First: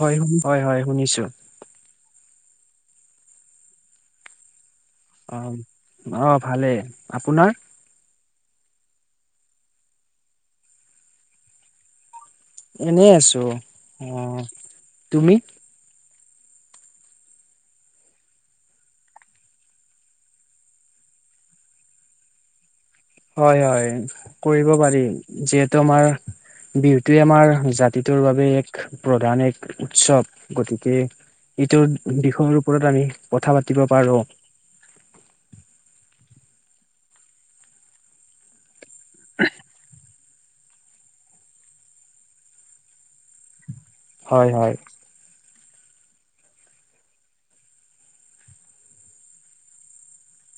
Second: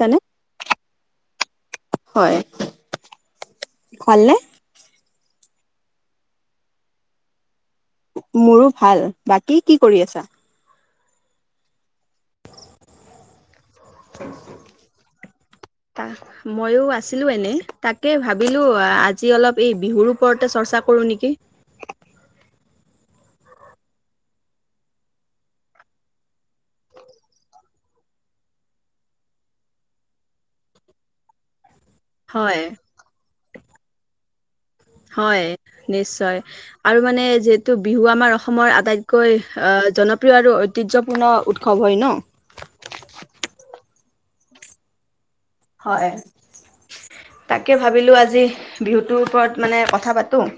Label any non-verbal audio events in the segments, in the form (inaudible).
হয়, হয় - হয় শুনিছোঁ। হয়। হ'ল নে? অ'। অ' ভালে। আপোনাৰ? মোৰো ভাল। বাকী কি কৰি আছা? এনেই আছোঁ। অ' তুমি? মইো আছিলো এনে তাকে ভাবিলো আজি অলপ এই বিহুৰ ওপৰতে চৰ্চা কৰো নেকি? (unintelligible) হয় হয় কৰিব পাৰি যিহেতু আমাৰ বিহুটোৱে আমাৰ জাতিটোৰ বাবে এক প্ৰধান এক উৎসৱ, গতিকে- ইটো বিষয়ৰ হয়, ওপৰত আমি কথা পাতিব পাৰো। হয় নিশ্চয় আৰু মানে যিহেতু বিহু আমাৰ অসমৰ আটাইত কৈ আ জনপ্ৰিয় আৰু ঐতিহ্যপূৰ্ণ উৎসৱ হয় ন হয় হয় হয় তাকে ভাবিলো আজি বিহু টোৰ ওপৰত মানে কথা পাতো-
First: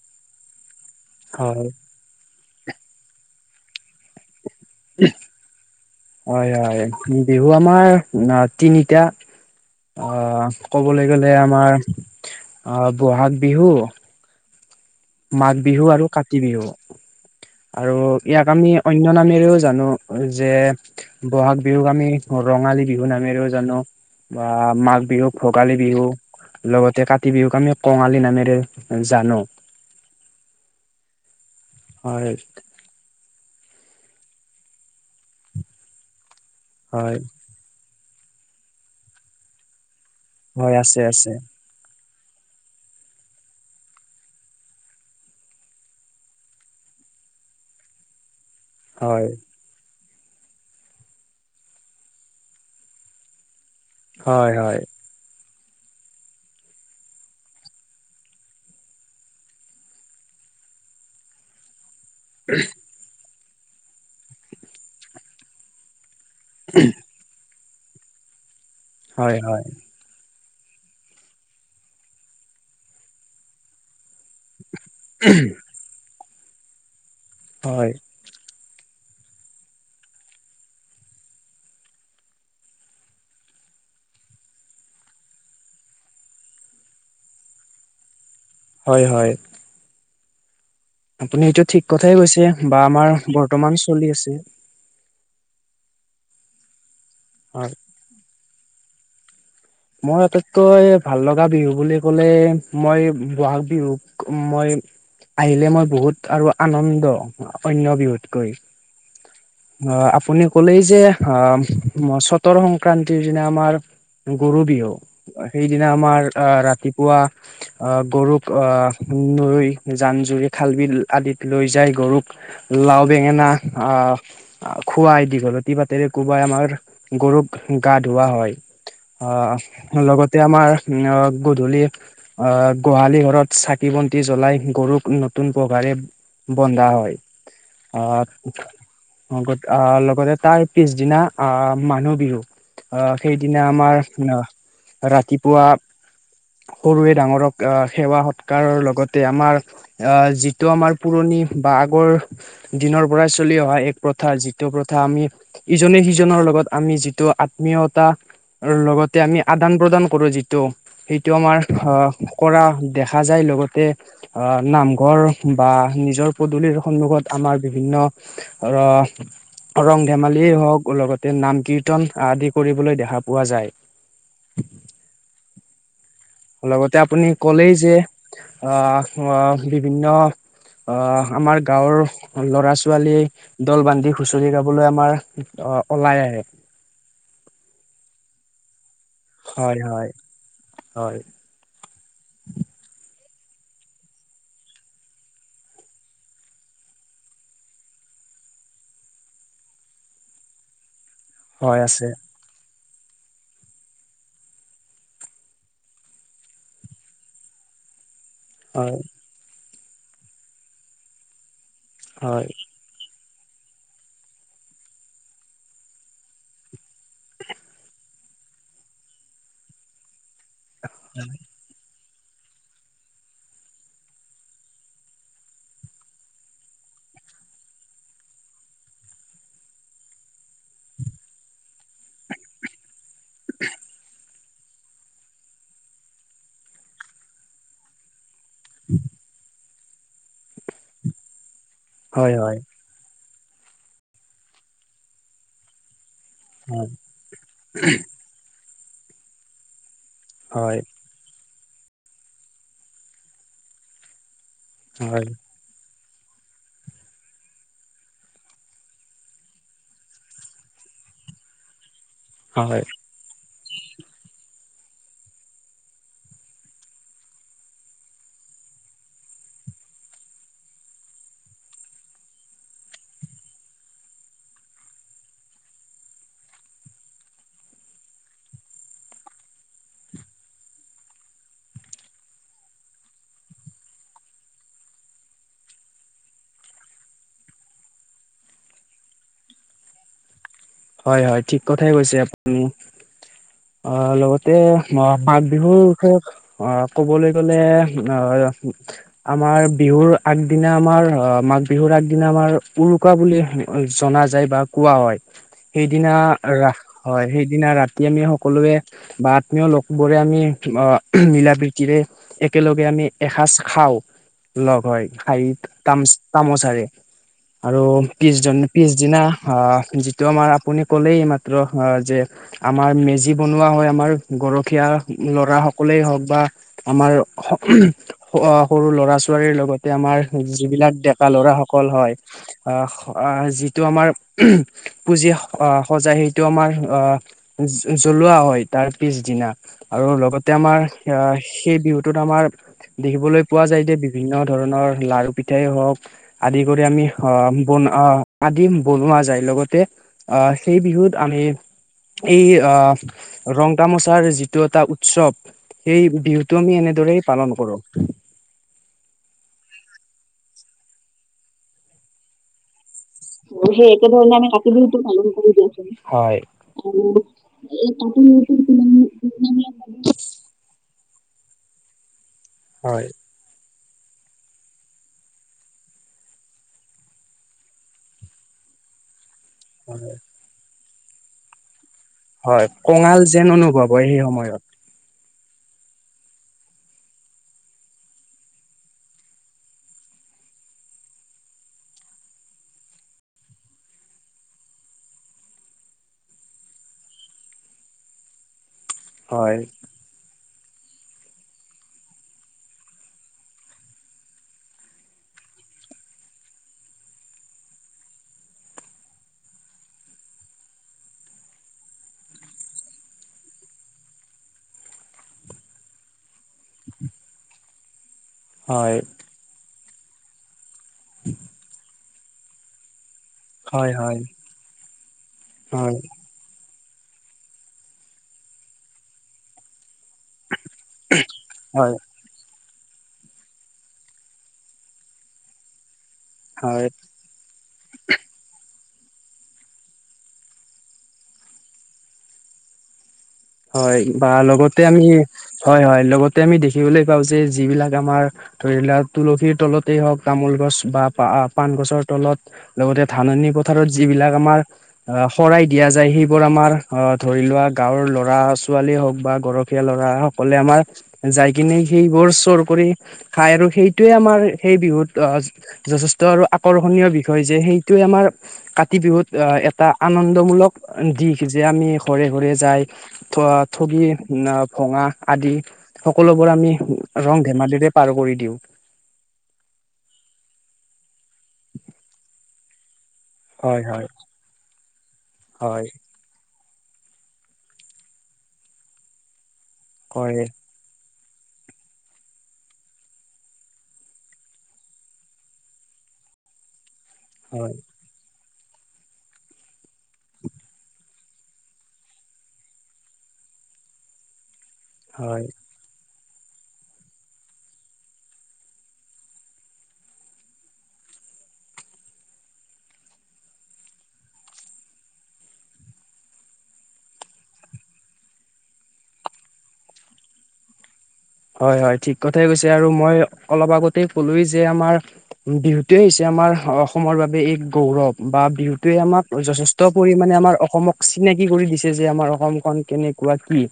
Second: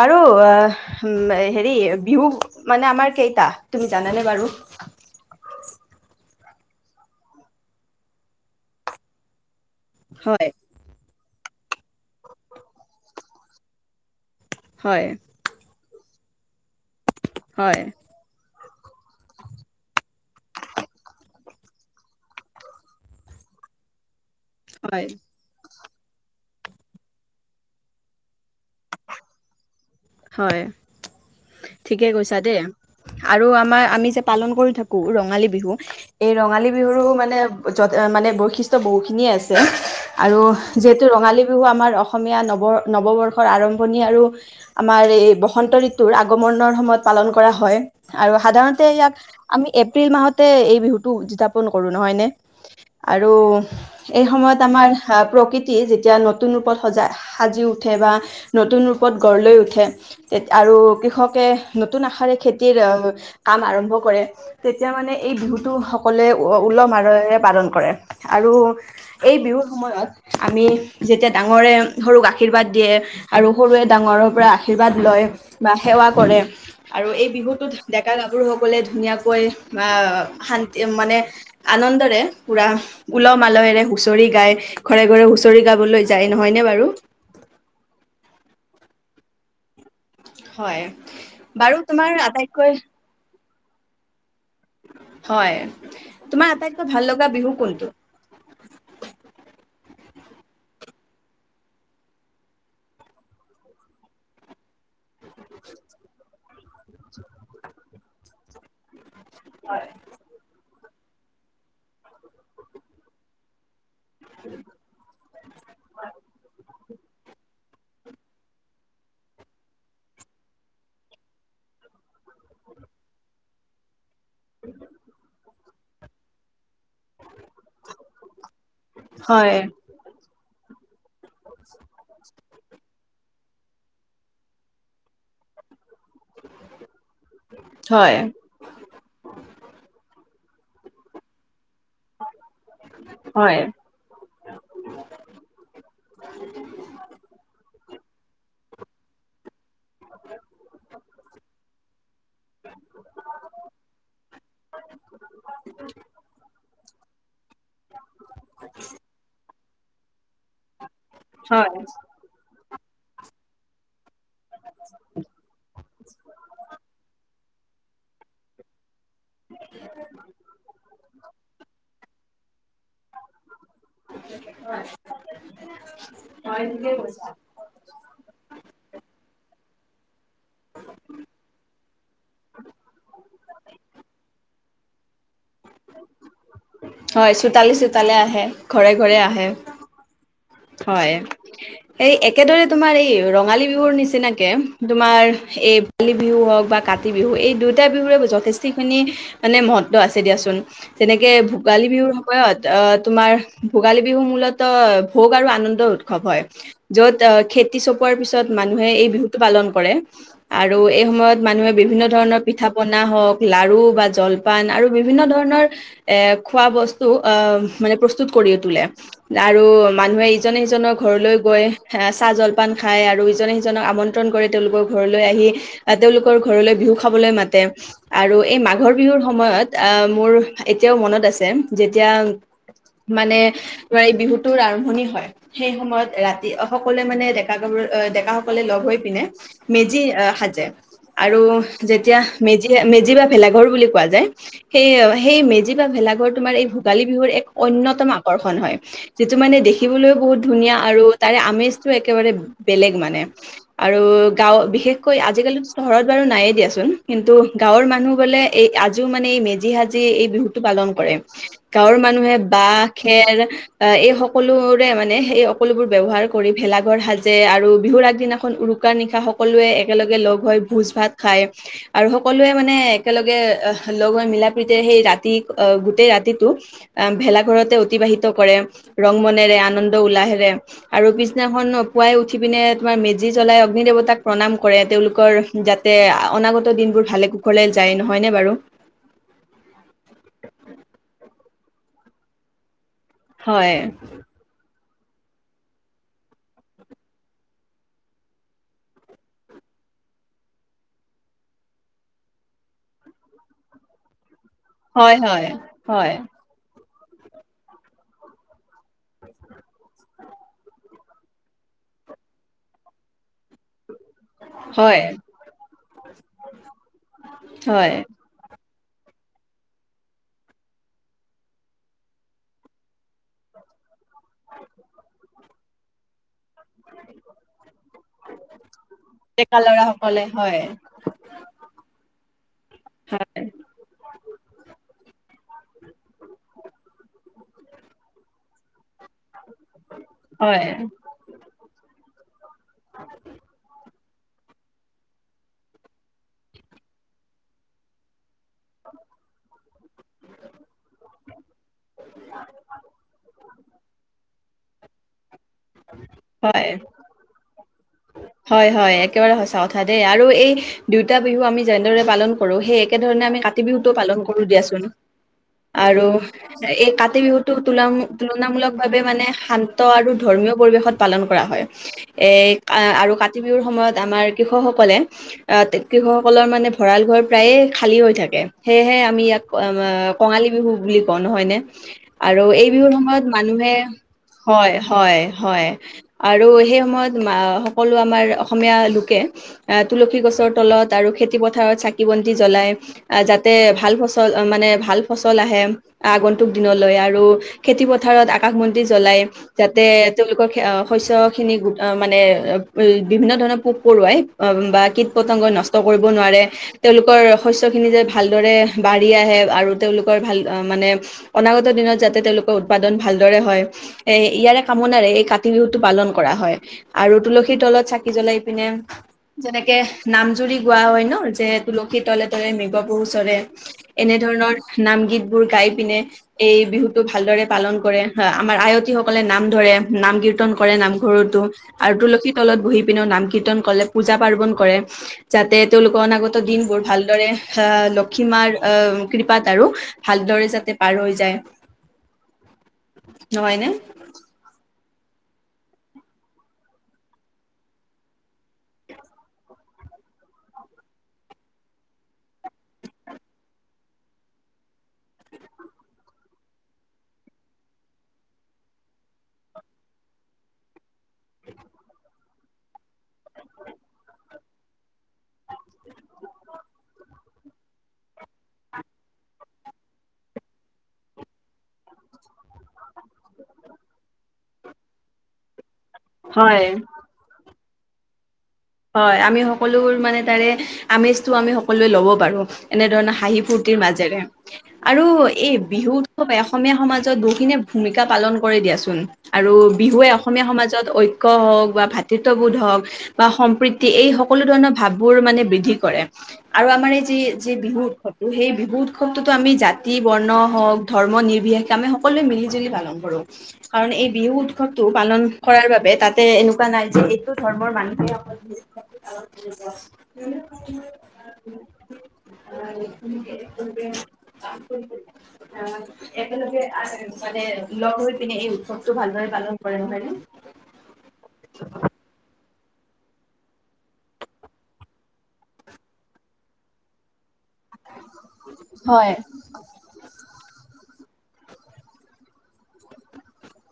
বাৰু হয় হেৰি বিহু মানে আমাৰ কেইটা তুমি জানানে বাৰু উম হয় হয় বিহু আমাৰ তিনিটা অ হয়, কব লাগ কলে আমাৰ অ বহাগ বিহু হয়, মাঘ বিহু আৰু কাতি বিহু হয়, আৰু ইয়াক আমি অন্য নামেৰেও জানো যে বহাগ বিহুক আমি ৰঙালী বিহু নামেৰেও জানো। বা মাঘ হয়। বিহুক ভোগালী- বিহু লগতে কাতি বিহুক আমি কঙালী নামেৰে জানো। হয় ঠিকে হয় কৈছা দে আৰু আ আমাৰ আমি যে পালন কৰি থাকো ৰঙালী বিহু এই ৰঙালী বিহুৰো হয়। মানে- ওচৰত মানে বৈশিষ্ট বহুখিনিয়ে আছে আৰু হয় আছে যিহেতু আছে ৰঙালী বিহু আমাৰ অসম অসমীয়া নৱ নৱবৰ্ষৰ আৰম্ভণি আৰু আমাৰ এই বসন্ত ঋতুৰ, আগমনৰ সময়ত পালন কৰা হয় আৰু সাধাৰণতে ইয়াক হয় আমি এ এপ্ৰিল মাহতে এই বিহুটো উদযাপন কৰোঁ নহয়নে আৰু এই হয় সময়ত হয় আমাৰ প্ৰকৃতি, যেতিয়া নতুন ৰূপত সজা সাজি উঠে বা নতুন ৰূপত গঢ় লৈ উঠে- খে আৰু কৃষকে নতুন আশাৰে খেতিৰ- কাম আৰম্ভ কৰে তেতিয়া মানে এই বিহুতটো সকলোৱে উলহ মালহেৰেপালন কৰে। কৰে আৰু এই হয় বিহুৰ হয় সময়ত- আমি যেতিয়া ডাঙৰে সৰুক আৰ্শীৰ্বাদ দিয়ে আৰু সৰুৱে ডাঙৰৰ পৰা আশীৰ্বাদ লয় বা সেৱা কৰে আৰু এই বিহুটোত হয়। ডেকা গাভৰুসকলে- ধুনীয়াকৈ আ শান্তি মানে আনন্দৰে পুৰা উলহ মালহেৰে হুঁচৰি, গায় ঘৰে ঘৰে হুচৰি গাবলৈ যায় নহয়নে বাৰু হয় হয়। হয় আপুনি এইটো বাৰু ঠিক তোমাৰ কথাই কৈছে আটাইতকৈ বা আমাৰ বৰ্তমান চলি আছে। হয় তোমাৰ আটাইতকৈ ভাল লগা বিহু হয়। কোনটো মই আটাইতকৈ ভাল লগা বিহু বুলি ক'লে মই বহাগ বিহুক মই আহিলে মই বহুত আৰু আনন্দ অন্য বিহুতকৈ অ আপুনি ক'লে যে আ চতৰ সংক্ৰান্তিৰ দিনা আমাৰ গৰু বিহু সেইদিনা আমাৰ আ ৰাতি পুৱা আ গৰুক আ নৈ জান জুৰি খাল বিল আদিত লৈ যায় গৰুক লাও বেঙেনা আ খোৱাই দিঘল লতি পাতেৰে কোবাই আমাৰ গৰুক গা ধুওৱা হয় অ হয় লগত তেয়া আমাৰ অ গধূলি, অ গোহালি, ঘৰত চাকি বন্তি, জ্বলাই, গৰুক, নতুন পখাৰে বন্ধা হয়। হয় অ লগতে তাৰ পিছদিনা আ মানুহ বিহু আ হয় সেইদিনা আমাৰ ৰাতিপুৱা সৰুৱে ডাঙৰক আহ সেৱা সৎকাৰৰ লগতে আমাৰ অ যিটো আমাৰ পুৰণি বা আগৰ দিনৰ পৰাই চলি অহা এক প্ৰথা, যিটো প্ৰথা আমি ইজনে- সিজনৰ লগত আমি যিটো আত্মীয়তা লগত তে আমি আদান-প্ৰদান কৰো যিটো। সেইটো আমাৰ হয় অ কৰা দেখা যায়। লগতে অ নামঘৰ বা নিজৰ পদূলিৰ সন্মুখত আমাৰ বিভিন্ন অ ৰং ধেমালিয়ে হওক লগতে নাম কিৰ কীৰ্তন আদি কৰিবলৈ দেখা পোৱা যায়। (unintelligible) লগতে আপুনি কলেই যে অ অ বিভিন্ন অ আমাৰ গাঁৱৰ ল'ৰা ছোৱালীয়ে দল বান্ধি হুঁচৰি গাব সকলোৱে আমাৰ অ ওলাই আহে হয়, চোতালে-চোতালে আহে, ঘৰে-ঘৰে আহে। হয় হয় হয়। এই একেদৰে তোমাৰ এই ৰঙালী বিহুৰ নিচিনাকে তোমাৰ এই বালী বিহু হওক বা কাতি বিহু এই দুয়োটা বিহুৰে যথেষ্টিখিনি মানে মহত্ব আছে দিয়াচোন। তেনেকে হয় ভোগালী আছে বিহুৰ সময়ত আহ তোমাৰ ভোগালী বিহু মূলতঃ ভোগ আৰু আনন্দ উৎসৱ হয়। য'ত খেতি চপোৱাৰ পিছত মানুহে হয় এই বিহুটো পালন ক কৰে আৰু এই সময়ত মানুহে বিভিন্ন ধৰণৰ হয় পিঠা-পনা হওঁক লাৰু বা জলপান আৰু বিভিন্ন ধৰণৰ এ খোৱা বস্তু অ মানে প্ৰস্তুত কৰি কৰি তোলে আৰু মানুহে ইজনে সিজনৰ ঘৰলৈ গৈ চাহ জলপান খায় আৰু ইজনে সিজনক আমন্ত্ৰণ কৰে তেওঁলোকৰ ঘৰলৈ আহি। আহ তেওঁলোকৰ ঘৰলৈ বি বিহু খাবলৈ মাতে আৰু এই মাঘৰ বিহুৰ সময়ত মোৰ এতিয়াও মনত আছে এতিয়া মানে তোমাৰ এই বিহুটোৰ আৰম ভনি হয় সেই সময়ত ৰাতি সকলোৱে মানে ডেকা-গাভৰু, ডেকা সকলে লগ হৈ পিনে মেজি সাজে আৰু যেতিয়া হয় হয় মেজি মেজি বা ভেলা ঘৰ বুলি কোৱা যায়। সেই মেজি বা ভেলাঘৰ তোমাৰ এই হয় ভোগালী বিহুৰ এক অন্যতম আকৰ্ষণ হয়। যিটো মানে দেখি খিবলৈও বহুত ধুনীয়া হয় আৰু তাৰে আমেজটো একেবাৰে বেলেগ মানে। আৰু গাঁও বিশেষকৈ হয় আজিকালি চহৰত বাৰু নাই দিয়াচোন। কিন্তু গাঁৱৰ মানুহ বোলে এই আজিও মানে এই মেজি সাজি এই বিহুটো পালন কৰে। কৰে। গাঁৱৰ মানুহে বাঁহ, হয় খেৰ এই সকলো মানে সেই সকলোবোৰ ব্যৱহাৰ কৰি ভেলাঘৰ সাজে আৰু বিহুৰ আগদিনাখন উৰুকাৰ নিশা সকলোৱে একেলগে লগ হৈ ভোজ ভাত খায় আৰু সকলোৱে মানে একেলগে লগ হৈ মিলা প্ৰীতিৰে সেই ৰাতি গোটেই ৰাতিটো ভেলাঘৰতে অতিবাহিত কৰে। ৰং মনেৰে আন আনন্দ উলাহেৰে আৰু পিছদিনাখন পুৱাই উঠি পিনে তোমাৰ মেজি জ্বলাই অগ্নি দেৱতাক প্ৰণাম কৰে। তেওঁলোকৰ যাতে অনাগত দিনবোৰ ভালে কুশলে যায়। নহয়নে বাৰু? (inaudible) হয়, হয়। ঠিক কথাই কৈছে আপুনি। হয় অ, লগতে মই মাঘ বিহুৰ বিষয়ে অ ক'বলৈ গ'লে অ আমাৰ বিহু বিহুৰ আগদিনা আমাৰ অ মাঘ বিহুৰ আগদিনা আমাৰ উৰুকা বুলি জনা যায়। যায় বা কোৱা হয় সেইদিনা ৰা হয় সেইদিনা ৰাতি আমি সকলোৱে বা আত্মীয় লোক বোৰে আমি অ মিলা-প্ৰীতি তিৰে একেলগে আমি এসাঁজ খাওঁ। লগ হয়। সাইত তাম তামোচাৰে আৰু হয়, প্ৰিছজন পিছদিনা আ যিটো আমাৰ আপুনি ক'লেই এইমাত্ৰ যে আমাৰ মেজি বনোৱা হয়। আমাৰ গৰখীয়া ল'ৰা সকলেই হওঁক বা আমাৰ স অ সৰু ল'ৰা-ছোৱালীৰ ডেকা লগতে আমাৰ ল'ৰাসকলে হয়, যিবিলাক ডেকা ল'ৰাসকল হয় অ হয়, যিটো আমাৰ পুঁজি অ সজাই সেইটো আমাৰ অ জ্বলোৱা হয় তাৰ পিছদিনা। আৰু লগতে হয়, আমাৰ আহ, সেই বিহুটোত আমাৰ দেখিবলৈ পোৱা যায় যে বি বিভিন্ন ধৰণৰ লাৰু পিঠাই হওক, আদি কৰি আমি আ বন আদি বনোৱা পা যায়, লগতে আহ সেই বিহুত আমি এই আহ ৰং তামচাৰ যিটো এটা উৎসৱ সেই বিহুটো হয়, আমি এনেদৰেই পালন কৰোঁ। হয়, হয়, একেবাৰে সঁচা কথা দেই আৰু এই দুইটা বিহু আমি যেনেদৰে পালন কৰো সেই এ একে ধৰণে আমি কাতি সেই বিহুটোও পালন একেধৰণে কৰো আমি কাতি দিয়াচোন, বিহুটো পালন কৰি দিয়াচোন। আৰু এই আৰু কাতি বিহুটো এই তোলাও কাতি বিহুটোৰ তুলনামূলক ভাৱে মানে শান্ত আৰু ধৰ্মীয় পৰিৱেশত পালন কৰা হয়। এ', হয় আৰু কাতি বিহুৰ সময়ত আমাৰ কৃষকসকলে, আহ কৃষকসকলৰ মানে ভঁৰাল ঘৰ প্ৰায়ে খালী হৈ থাকে, সেয়েহে আমি ইয়াক কঙালী বিহু বুলি কওঁ নহয় নে। আৰু হয় এই বিহুৰ কঙাল সময়ত যেন মানুহে, অনুভৱ হয় সেই সময়ত হয় এ হয়, আৰু সেই সময়ত আ সকলো আমাৰ অসমীয়া লোকে আ তুলসী সী গছৰ তলত আৰু খেতিপথাৰত চাকি-বন্তি জ্বলাই, আ যাতে ভাল মনে ভাল ফচল আহে, আগন্তুক দিনলৈ আৰু খেতি পথাৰত আকাশ বন্তি জ্বলাই, হয় যাতে তেওঁলোক আ শস্য খিনি গো আ মানে, বিভিন্ন ধৰণৰ পোক-পৰুৱাই বা কিত-পতংগ নষ্ট কৰিব নোৱাৰে, তেওঁলোকৰ শস্যখিনি যে ভালদৰে বাঢ়ি আহে আৰু তেওঁলোকৰ ভাল মানে অনাগত দিনত যাতে তেওঁলোকৰ উৎপাদন ভালদৰে হয়, এই ইয়াৰে কামনাৰে এই কাতি বিহুতটো পালন কৰা হয়, আৰু তুলসীৰ তলত চাকি কি জ্বলাই পিনে, হয় যেনেকে নাম জুৰি গোৱা হয় ন' যে, তুলসী তলে ৰে মৃগপহু চৰে, হয় হয় এনেধৰণৰ নাম গীতবোৰ গাই হয় পিনে এই বিহুত টো ভালদৰে পালন কৰে, হ আমাৰ আয়তী সকলে নাম ধৰে। নাম কীৰ্ত্তন কৰে নামঘৰতো আৰু হয় তুলসী তলত বহি পিনেও নাম-কীৰ্তন কৰে, পূজা পাৰ্ৱন কৰে, যাতে তেওঁলোকৰ অনাগত ত' দিনবোৰ হয় ভালদৰে হা লক্ষীমাৰ আ কৃপাত আৰু ভালদৰে যাতে পাৰ হৈ যায়। নহয়নে? হয় বা লগতে আমি সেই হয় হয়, লগতে আমি দেখিবলৈ পাওঁ যে যিবিলাক আমাৰ ধৰি লোৱা তুলসীৰ তলতেই হওঁক, তামোল গছ বা পা-পান গছৰ তলত, লগতে ধাননি পথাৰত যি যিবিলাকৰ আমাৰ আ শৰাই দিয়া যায় সেইবোৰ আমাৰ ধৰিলোৱা, গাওঁৰ ল লৰা-ছোৱালী হওক বা গৰখীয়া ল'ৰা, সকলে আমাৰ যাইকিনে সেইবোৰ চোৰ কৰি খাই আৰু সেইটোয়ে আমাৰ সেই বিহুত যথেষ্ট আৰু আকৰ্ষণীয় বিষয় যে সেইটো আমাৰ কাতি বিহুত এটা আনন্দমূলক দিশ যে আমি ঘৰে-ঘৰে যাই থ-থগি ভঙা আদি, সকলোবোৰ হয় আমি ৰং ধেমালি পাৰ কৰি দিওঁ। হয়, আমি সকলোবোৰ মানে তাৰে আমেজটো আমি সকলোৱে ল'ব পাৰো এনে ধৰণে হাঁহি-ফূৰ্তিৰ হয় হয় মাজেৰে, আৰু এই হয়। বিহু উৎ অসমীয়া সমাজত বহুখিনিয়ে ভূমিকা পালন কৰে দিয়াচোন আৰু বিহুৱে কৰে অসমীয়া সমাজত ঐ ক হওক, বা ভাতৃত্ববোধ হওক, বা সম পৃতি, এই সকলো ধৰণৰ ভাববোৰ মানে বৃদ্ধি কৰে আৰু আমাৰ এই যে ই যে হয় বিহুত উৎসৱটো, সেই বিহু হু উৎসৱটোতো আমি জাতি বৰ্ণ হওক ধৰ্ম নিৰ্বিশষ আমি সকলোৱে মিলি জুলি পালন কৰোঁ। কাৰণ এই বিহু উৎসৱটো পালন হয় কৰাৰ বাবে তাতে এনেকোৱা নাই যে এইটো ধৰ্মৰ মানুহেই অকল (unintelligible) (unintelligible) একেলগে আ মানে লগ হৈ পিনে এই উৎসৱটো ভালদৰে পালন কৰে, নহয় নে? (unintelligible) হয় হয়, ঠিক কথাই কৈছ ছে আৰু মই অলপ আগতে কলোয়েই যে আমাৰ বিহুটোৱে হৈছে আমাৰ অসমৰ বাবে এক গৌৰৱ, বা বিহুটোৱে হয় আমাক যথেষ্ট পৰিমাণে আমাৰ অসমক চিনাকি কৰি দিছে যে আমাৰ অসমখন কেনেকোৱা কি।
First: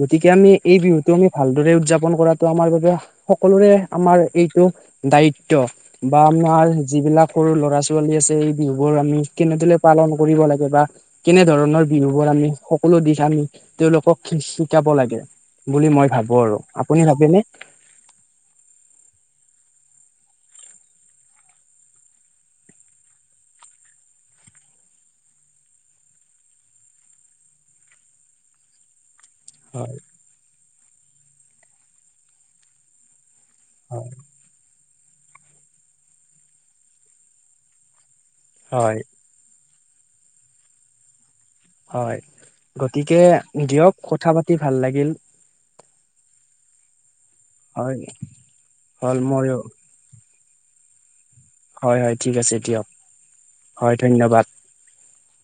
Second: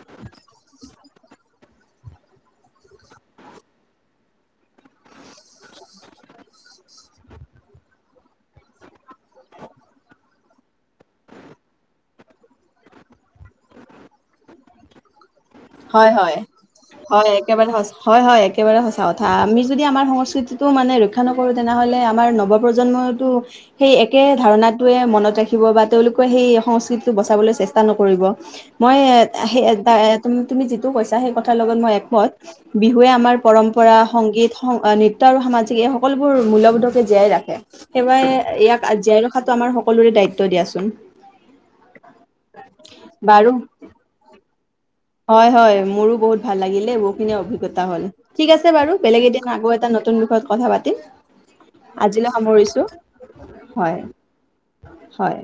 গতিকে আমি এই বিহুটো আমি ভালদৰে উদযাপন কৰাটো আমাৰ বাবে সকলোৰে আমাৰ এইটো দায়িত্ব বা আমাৰ যিবিলাক সৰু ল'ৰা ছোৱালী আছে এই বিহু বোৰ আমি কেনেদৰে পালন কৰিব লাগে বা কেনে ধৰণৰ বিহু বোৰ আমি সকলো দিশ আমি তেওঁলোকক শিকাব লাগে। বুলি মই হয় ভাবো হয় আৰু। আপুনি হয়, ভাবেনে? একেবাৰে সঁচা হয় -হয় একেবাৰে সঁচা। আমি যদি আমাৰ সংস্কৃতিটো মানে ৰক্ষা নকৰো তেনেহলে আমাৰ নৱপ্ৰজন্মতো সেই একে একে ধাৰনাটোৱে মনত ৰাখিব বা তেওঁলোকে সেই সংস্কৃতিটো বচাবলৈ চেষ্টা নকৰিব মই সেই হয় তুমি যিটো কৈছা সেই কথাৰ লগত মই একমত। বিহুৱে আমাৰ পৰম্পৰা হয়। সংগীত নৃত্য আৰু সামাজিক এই সকলোবোৰ মূল্যবোধকে জীয়াই ৰাখে। াই ইয়াক হয় জীয়াই ৰখাটো আমাৰ সকলোৰে দায়িত্ব দিয়াচোন। হয় গতিকে বাৰু দিয়ক কথা পা হয় -হয় মোৰো বহুত ভাল লাগিলে বহুখিনি অভিজ্ঞতা হয় হ'ল। ঠিক আছে বাৰু হ'ল বেলেগ এদিন মোৰ আকৌ এটা ন নতুন বিষয়ত কথা পাতিম। হয় হয় আজিলৈ ঠিক আছে সামৰিছো। দিয়ক হয় হয়।